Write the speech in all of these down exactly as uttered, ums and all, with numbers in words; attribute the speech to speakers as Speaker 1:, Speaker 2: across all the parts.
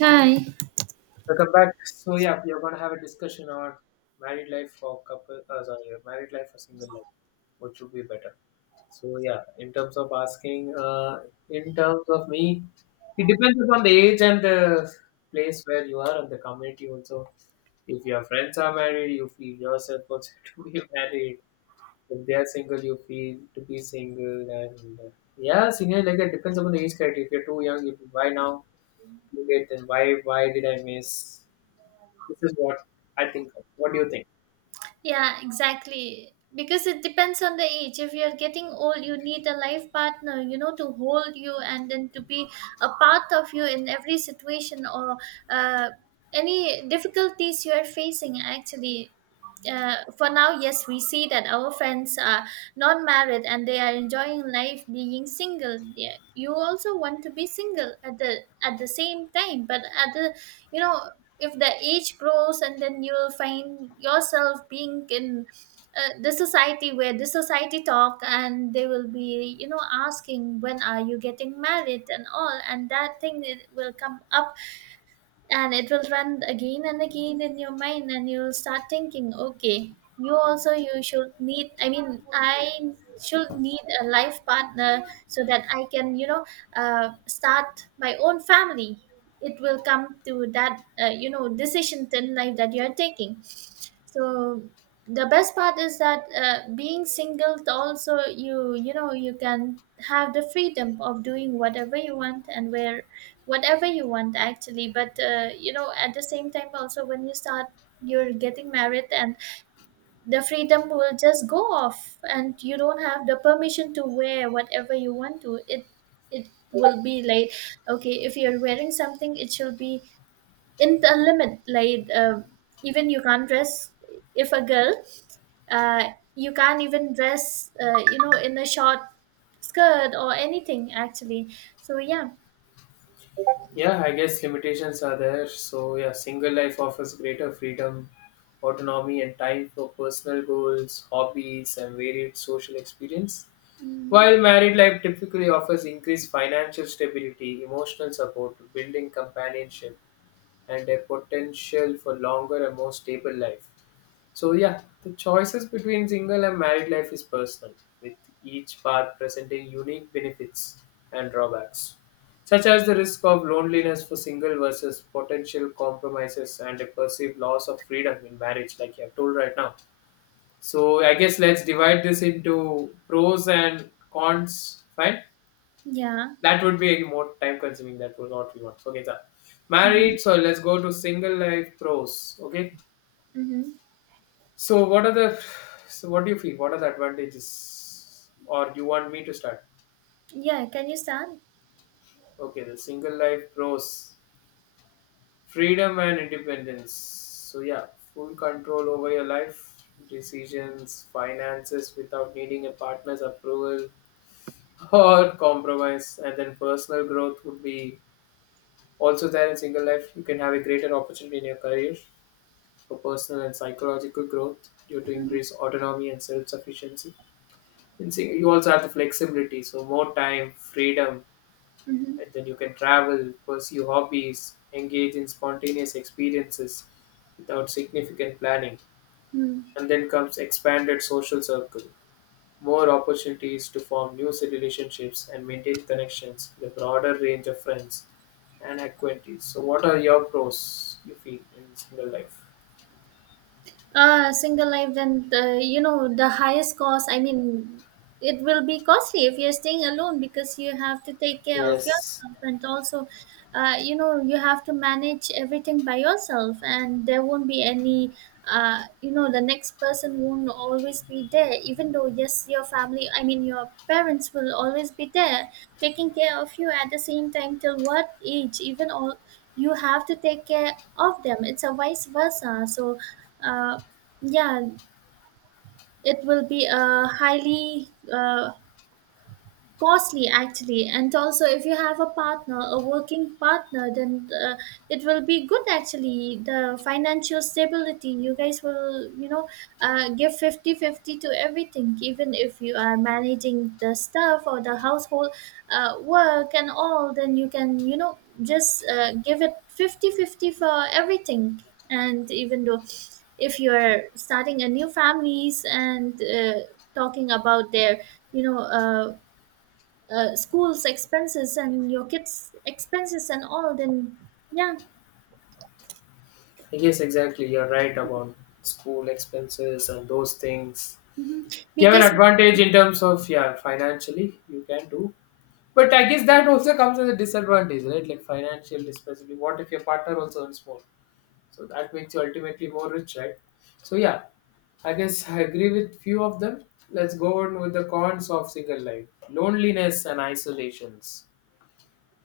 Speaker 1: Hi.
Speaker 2: Welcome back. So yeah, we are gonna have a discussion on married life for couple. Uh, sorry, married life for single life. What should be better? So yeah, in terms of asking, uh, in terms of me, it depends upon the age and the place where you are and the community also. If your friends are married, you feel yourself also to be married. If they are single, you feel to be single. And uh, yeah, single like that depends upon the age criteria. If you're too young, if why now? Too late, then why? Why did I miss? This is what I think of. What do you think?
Speaker 1: Yeah, exactly. Because it depends on the age. If you're getting old, you need a life partner, you know, to hold you and then to be a part of you in every situation or uh, any difficulties you are facing, actually. Uh, for now, yes, we see that our friends are not married and they are enjoying life being single. Yeah, you also want to be single at the at the same time, but at the, you know, if the age grows and then you'll find yourself being in uh, the society where the society talk and they will be, you know, asking when are you getting married and all, and that thing it will come up and it will run again and again in your mind, and you'll start thinking, okay, you also you should need, I mean, I should need a life partner so that I can, you know, uh, start my own family. It will come to that uh, you know decision in life that you are taking. So the best part is that uh, being single also you you know, you can have the freedom of doing whatever you want and where whatever you want, actually, but uh, you know at the same time also when you start you're getting married and the freedom will just go off, and you don't have the permission to wear whatever you want to. it it will be like, okay, if you're wearing something it should be in the limit, like, uh, even you can't dress, if a girl, uh, you can't even dress, uh, you know, in a short skirt or anything, actually. So yeah.
Speaker 2: Yeah, I guess limitations are there. So, yeah, single life offers greater freedom, autonomy, and time for personal goals, hobbies, and varied social experience. While
Speaker 1: Mm.
Speaker 2: married life typically offers increased financial stability, emotional support, building companionship, and a potential for longer and more stable life. So yeah, the choices between single and married life is personal, with each path presenting unique benefits and drawbacks, such as the risk of loneliness for single versus potential compromises and a perceived loss of freedom in marriage, like you have told right now. So I guess let's divide this into pros and cons. Fine,
Speaker 1: Yeah.
Speaker 2: that would be more time consuming. That was what we want. Okay, so
Speaker 1: Mm-hmm.
Speaker 2: married. So let's go to single life pros. Okay.
Speaker 1: Mm-hmm.
Speaker 2: So what are the so what do you feel? What are the advantages? Or you want me to start?
Speaker 1: Yeah, can you start?
Speaker 2: Okay, the single life pros, freedom and independence. So yeah, full control over your life, decisions, finances without needing a partner's approval or compromise. And then personal growth would be also there in single life. You can have a greater opportunity in your career for personal and psychological growth due to
Speaker 1: Mm-hmm.
Speaker 2: increased autonomy and self-sufficiency. In sing- you also have the flexibility, so more time, freedom,
Speaker 1: Mm-hmm.
Speaker 2: and then you can travel, pursue hobbies, engage in spontaneous experiences without significant planning.
Speaker 1: Mm-hmm.
Speaker 2: And then comes expanded social circle, more opportunities to form new relationships and maintain connections with a broader range of friends and acquaintances. So, what are your pros you feel in single life?
Speaker 1: Uh single life, then, uh, you know, the highest cost, I mean, it will be costly if you're staying alone because you have to take care of
Speaker 2: Yes,
Speaker 1: yourself, and also uh, you know you have to manage everything by yourself, and there won't be any, uh, you know, the next person won't always be there. Even though, yes, your family, I mean, your parents will always be there taking care of you, at the same time till what age, even all, you have to take care of them. It's a vice versa. So uh, yeah, it will be a highly uh, costly, actually. And also if you have a partner, a working partner, then uh, it will be good actually. The financial stability, you guys will, you know, uh, give fifty fifty to everything. Even if you are managing the stuff or the household uh, work and all, then you can, you know, just uh, give it fifty fifty for everything. And even though if you're starting a new families and uh, talking about their, you know, uh, uh, school's expenses and your kids' expenses and all, then yeah.
Speaker 2: I guess exactly. You're right about school expenses and those things.
Speaker 1: Hmm.
Speaker 2: You have an
Speaker 1: Because
Speaker 2: advantage in terms of yeah, financially you can do, but I guess that also comes as a disadvantage, right? Like financial especially. What if your partner also earns more? So that makes you ultimately more rich, right? So yeah, I guess I agree with few of them. Let's go on with the cons of single life: loneliness and isolations,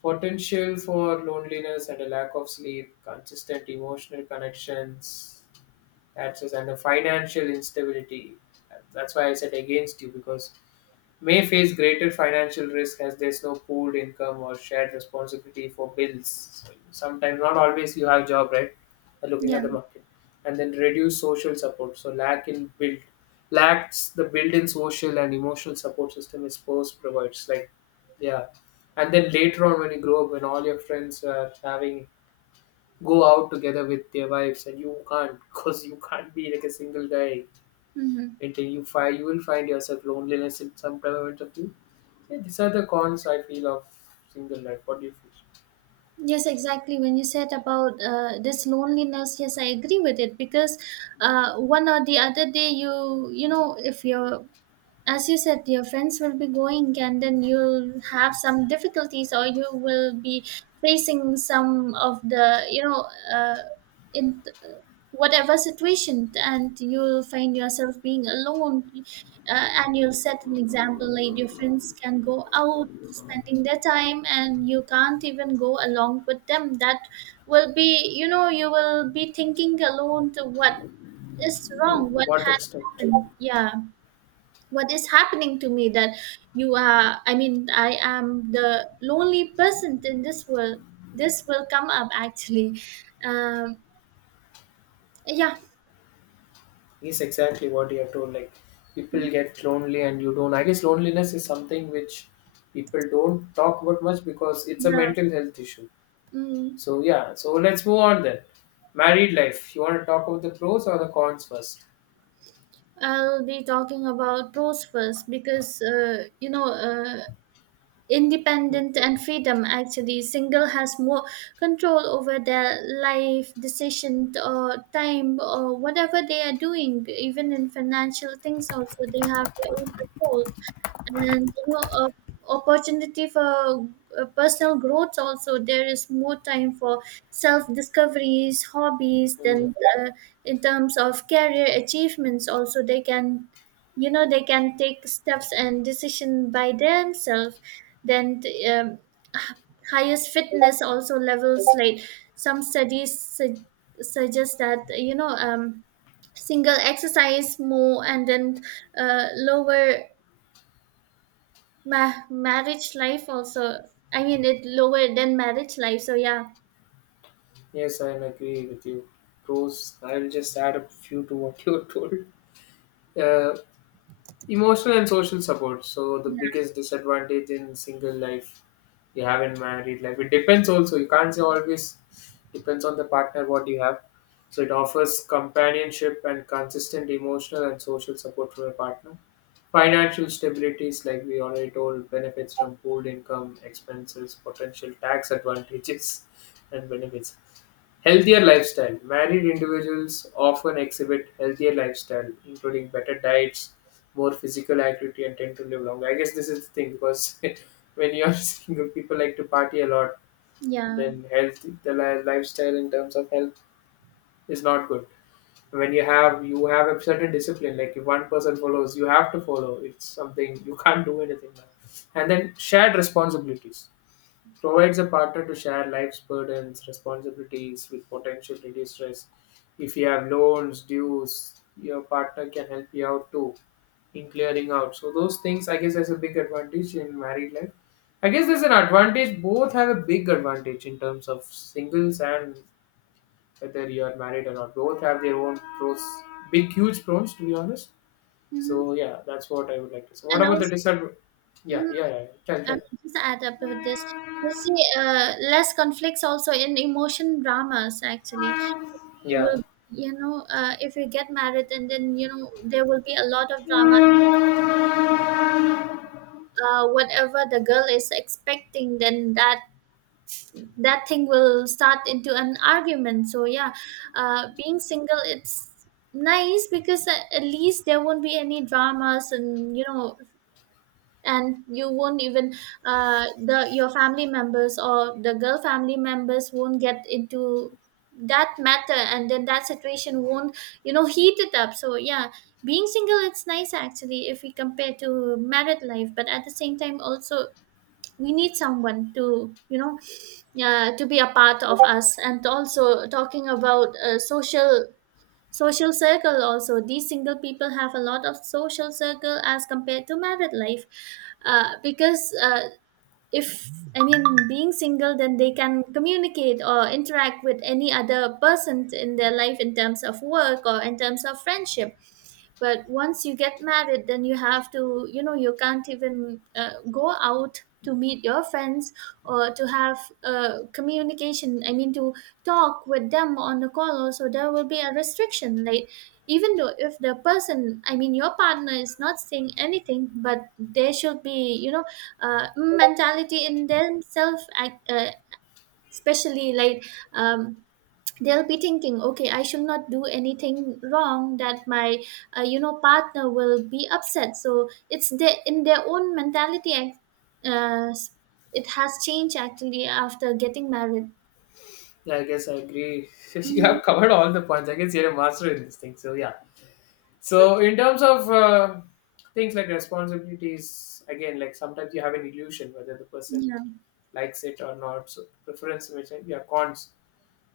Speaker 2: potential for loneliness and a lack of sleep, consistent emotional connections, that's just and the financial instability. That's why I said against you because may face greater financial risk as there's no pooled income or shared responsibility for bills. Sometimes, not always, you have job right. Uh, Looking at
Speaker 1: yeah.
Speaker 2: the market, and then reduce social support. So lack in build lacks the built-in social and emotional support system is post provides. Like yeah, and then later on when you grow up, when all your friends are having go out together with their wives, and you can't because you can't be like a single guy.
Speaker 1: Hmm.
Speaker 2: Until you find you will find yourself loneliness in some time, yeah, these are the cons I feel of single life. What do you feel?
Speaker 1: Yes, exactly. When you said about uh, this loneliness, yes, I agree with it because uh, one or the other day, you you know, if you're, as you said, your friends will be going, and then you'll have some difficulties, or you will be facing some of the, you know, uh, in whatever situation, and you'll find yourself being alone, uh, and you'll set an example, like your friends can go out spending their time, and you can't even go along with them. That will be, you know, you will be thinking alone to what is
Speaker 2: To
Speaker 1: wrong, what
Speaker 2: what
Speaker 1: had
Speaker 2: extent?
Speaker 1: happened. Yeah, what is happening to me that you are, I mean, I am the lonely person in this world. This will come up, actually. um yeah.
Speaker 2: Yes, exactly what you have told. Like people get lonely and you don't. I guess loneliness is something which people don't talk about much because it's a
Speaker 1: Yeah.
Speaker 2: mental health issue.
Speaker 1: Mm.
Speaker 2: So yeah, so let's move on then. Married life. You want to talk about the pros or the cons first?
Speaker 1: I'll be talking about pros first because, uh, you know, uh, independent and freedom, actually single has more control over their life decision or time or whatever they are doing. Even in financial things also they have their own control, and you know, uh, opportunity for uh, personal growth also. There is more time for self discoveries, hobbies,
Speaker 2: Mm,
Speaker 1: then uh, in terms of career achievements also, they can, you know, they can take steps and decision by themselves. Then the, um, h- highest fitness also levels, like some studies su- suggest that, you know, um, single exercise more and then uh, lower Ma- marriage life also. I mean, it lower than marriage life. So yeah.
Speaker 2: Yes, I agree with you. Pros. I will just add a few to what you told. Uh, Emotional and social support. So the
Speaker 1: Yeah.
Speaker 2: biggest disadvantage in single life you have in married life. It depends also. You can't say always depends on the partner what you have. So it offers companionship and consistent emotional and social support from a partner. Financial stabilities, like we already told, benefits from pooled income, expenses, potential tax advantages, and benefits. Healthier lifestyle. Married individuals often exhibit healthier lifestyle, including better diets, more physical activity, and tend to live longer. I guess this is the thing because when you're single, people like to party a lot, and
Speaker 1: Yeah.
Speaker 2: then health, the li- lifestyle in terms of health is not good. When you have you have a certain discipline, like if one person follows, you have to follow. It's something you can't do anything now. And then shared responsibilities provides a partner to share life's burdens, responsibilities with potential reduced stress. If you have loans, dues, your partner can help you out too in clearing out. So those things, I guess, has a big advantage in married life. I guess there's an advantage. Both have a big advantage in terms of singles and whether you are married or not. Both have their own pros, big, huge pros, to be honest.
Speaker 1: Hmm.
Speaker 2: So yeah, that's what I would like to say. What
Speaker 1: And
Speaker 2: about the
Speaker 1: also,
Speaker 2: disadvantage? Yeah,
Speaker 1: mm,
Speaker 2: yeah, yeah. yeah. Tell,
Speaker 1: and
Speaker 2: tell.
Speaker 1: just add up with this, you see, uh, less conflicts also in emotion dramas. Actually, you
Speaker 2: Yeah.
Speaker 1: will, you know, uh, if you get married, and then you know there will be a lot of drama. Uh, whatever the girl is expecting, then that that thing will start into an argument. So yeah, uh, being single it's nice because, a- at least there won't be any dramas, and you know, and you won't even, uh, the your family members or the girl family members won't get into that matter, and then that situation won't, you know, heat it up. So yeah, being single it's nice, actually, if we compare to married life. But at the same time also we need someone to, you know, uh, to be a part of us. And also talking about uh, social social circle also, these single people have a lot of social circle as compared to married life, uh, because, uh, if, I mean, being single, then they can communicate or interact with any other person in their life in terms of work or in terms of friendship. But once you get married, then you have to, you know, you can't even uh, go out to meet your friends or to have uh, communication, I mean, to talk with them on the call. Also there will be a restriction, like, even though if the person, I mean, your partner is not saying anything, but they should be, you know, uh, mentality in themselves ac- uh, especially, like, um, they'll be thinking, okay, I should not do anything wrong, that my, uh, you know, partner will be upset. So it's the in their own mentality ac- uh, s- it has changed, actually, after getting married.
Speaker 2: Yeah, I guess I agree. You
Speaker 1: Mhm.
Speaker 2: have covered all the points. I guess you're a master in this thing. So yeah. So in terms of uh, things like responsibilities, again, like sometimes you have an illusion whether the person
Speaker 1: Yeah.
Speaker 2: likes it or not. So preference, which I- yeah, cons,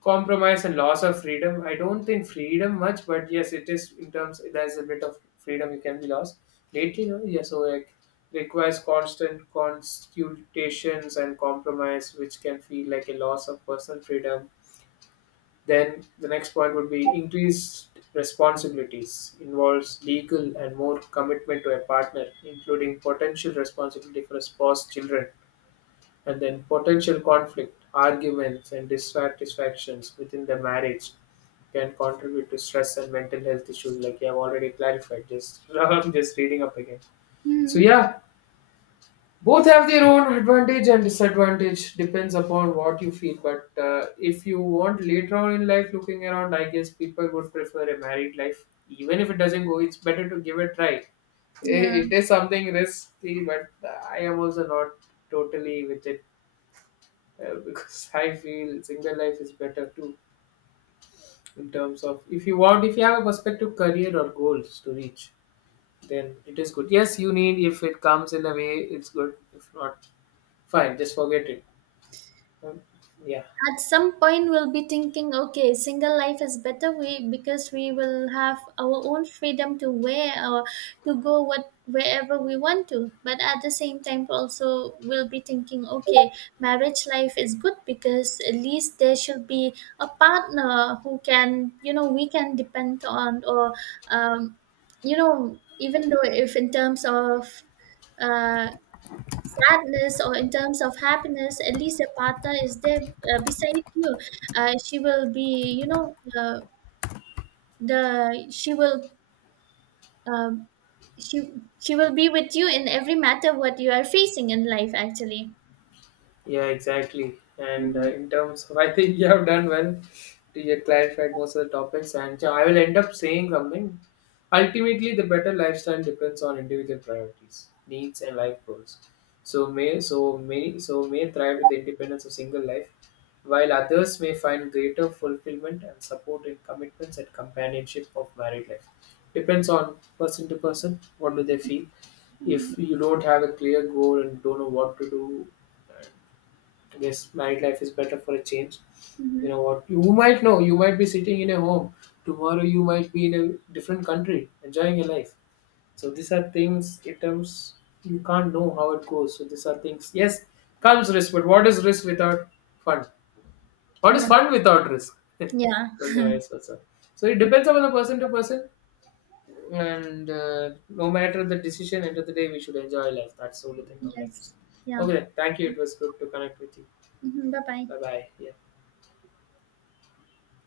Speaker 2: compromise, and loss of freedom. I don't think freedom much, but yes, it is in terms. There's a bit of freedom you can be lost lately. No, yeah. So like requires constant consultations and compromise, which can feel like a loss of personal freedom, then the next point would be increased responsibilities involves legal and more commitment to a partner, including potential responsibility for a spouse, children, and then potential conflict, arguments, and dissatisfactions within the marriage can contribute to stress and mental health issues, like you have already clarified. Just I'm just reading up again. So
Speaker 1: Mhm.
Speaker 2: yeah, both have their own advantage and disadvantage depends upon what you feel, but uh, if you want later on in life looking around, I guess people would prefer a married life even if it doesn't go, it's better to give it a try. I-
Speaker 1: Yeah,
Speaker 2: it is something risky, but I am also not totally with it, uh, because I feel single life is better too in terms of if you want, if you have a perspective career or goals to reach, then it is good. Yes, you need, if it comes in a way, it's good, if not, fine, just forget it. Um, yeah.
Speaker 1: at some point we'll be thinking, okay, single life is better, we because we will have our own freedom to wear or to go what wherever we want to. But at the same time also we'll be thinking, okay, marriage life is good because at least there should be a partner who can, you know, we can depend on, or um, you know, even though if in terms of uh, sadness or in terms of happiness, at least a partner is there, uh, beside you. Uh, she will be, you know, uh, the she will um, she she will be with you in every matter what you are facing in life, actually.
Speaker 2: Yeah, exactly. And uh,
Speaker 1: Mm-hmm.
Speaker 2: in terms of, I think you have done well to get clarified most of the topics. And yeah, I will end up saying something. Ultimately, the better lifestyle depends on individual priorities, needs, and life goals. So may so may so may thrive with the independence of single life, while others may find greater fulfillment and support in commitments and companionship of married life. Depends on person to person. What do they feel? If you don't have a clear goal and don't know what to do, yes, married life is better for a change. You know
Speaker 1: Mm-hmm.
Speaker 2: what? You might know, you might be sitting in a home. Tomorrow, you might be in a different country enjoying your life. So, these are things, in terms you can't know how it goes. So, these are things. Yes, comes risk, but what is risk without fun? What
Speaker 1: Yeah.
Speaker 2: is fun without risk?
Speaker 1: Yeah.
Speaker 2: Well, the vice versa. So, it depends upon the person to person. And uh, no matter the decision, end of the day, we should enjoy life. That's the only thing I would like to say.
Speaker 1: Yes. Yeah.
Speaker 2: Okay, then. Thank you. It was good to connect with you.
Speaker 1: Hmm. Bye bye.
Speaker 2: Bye bye.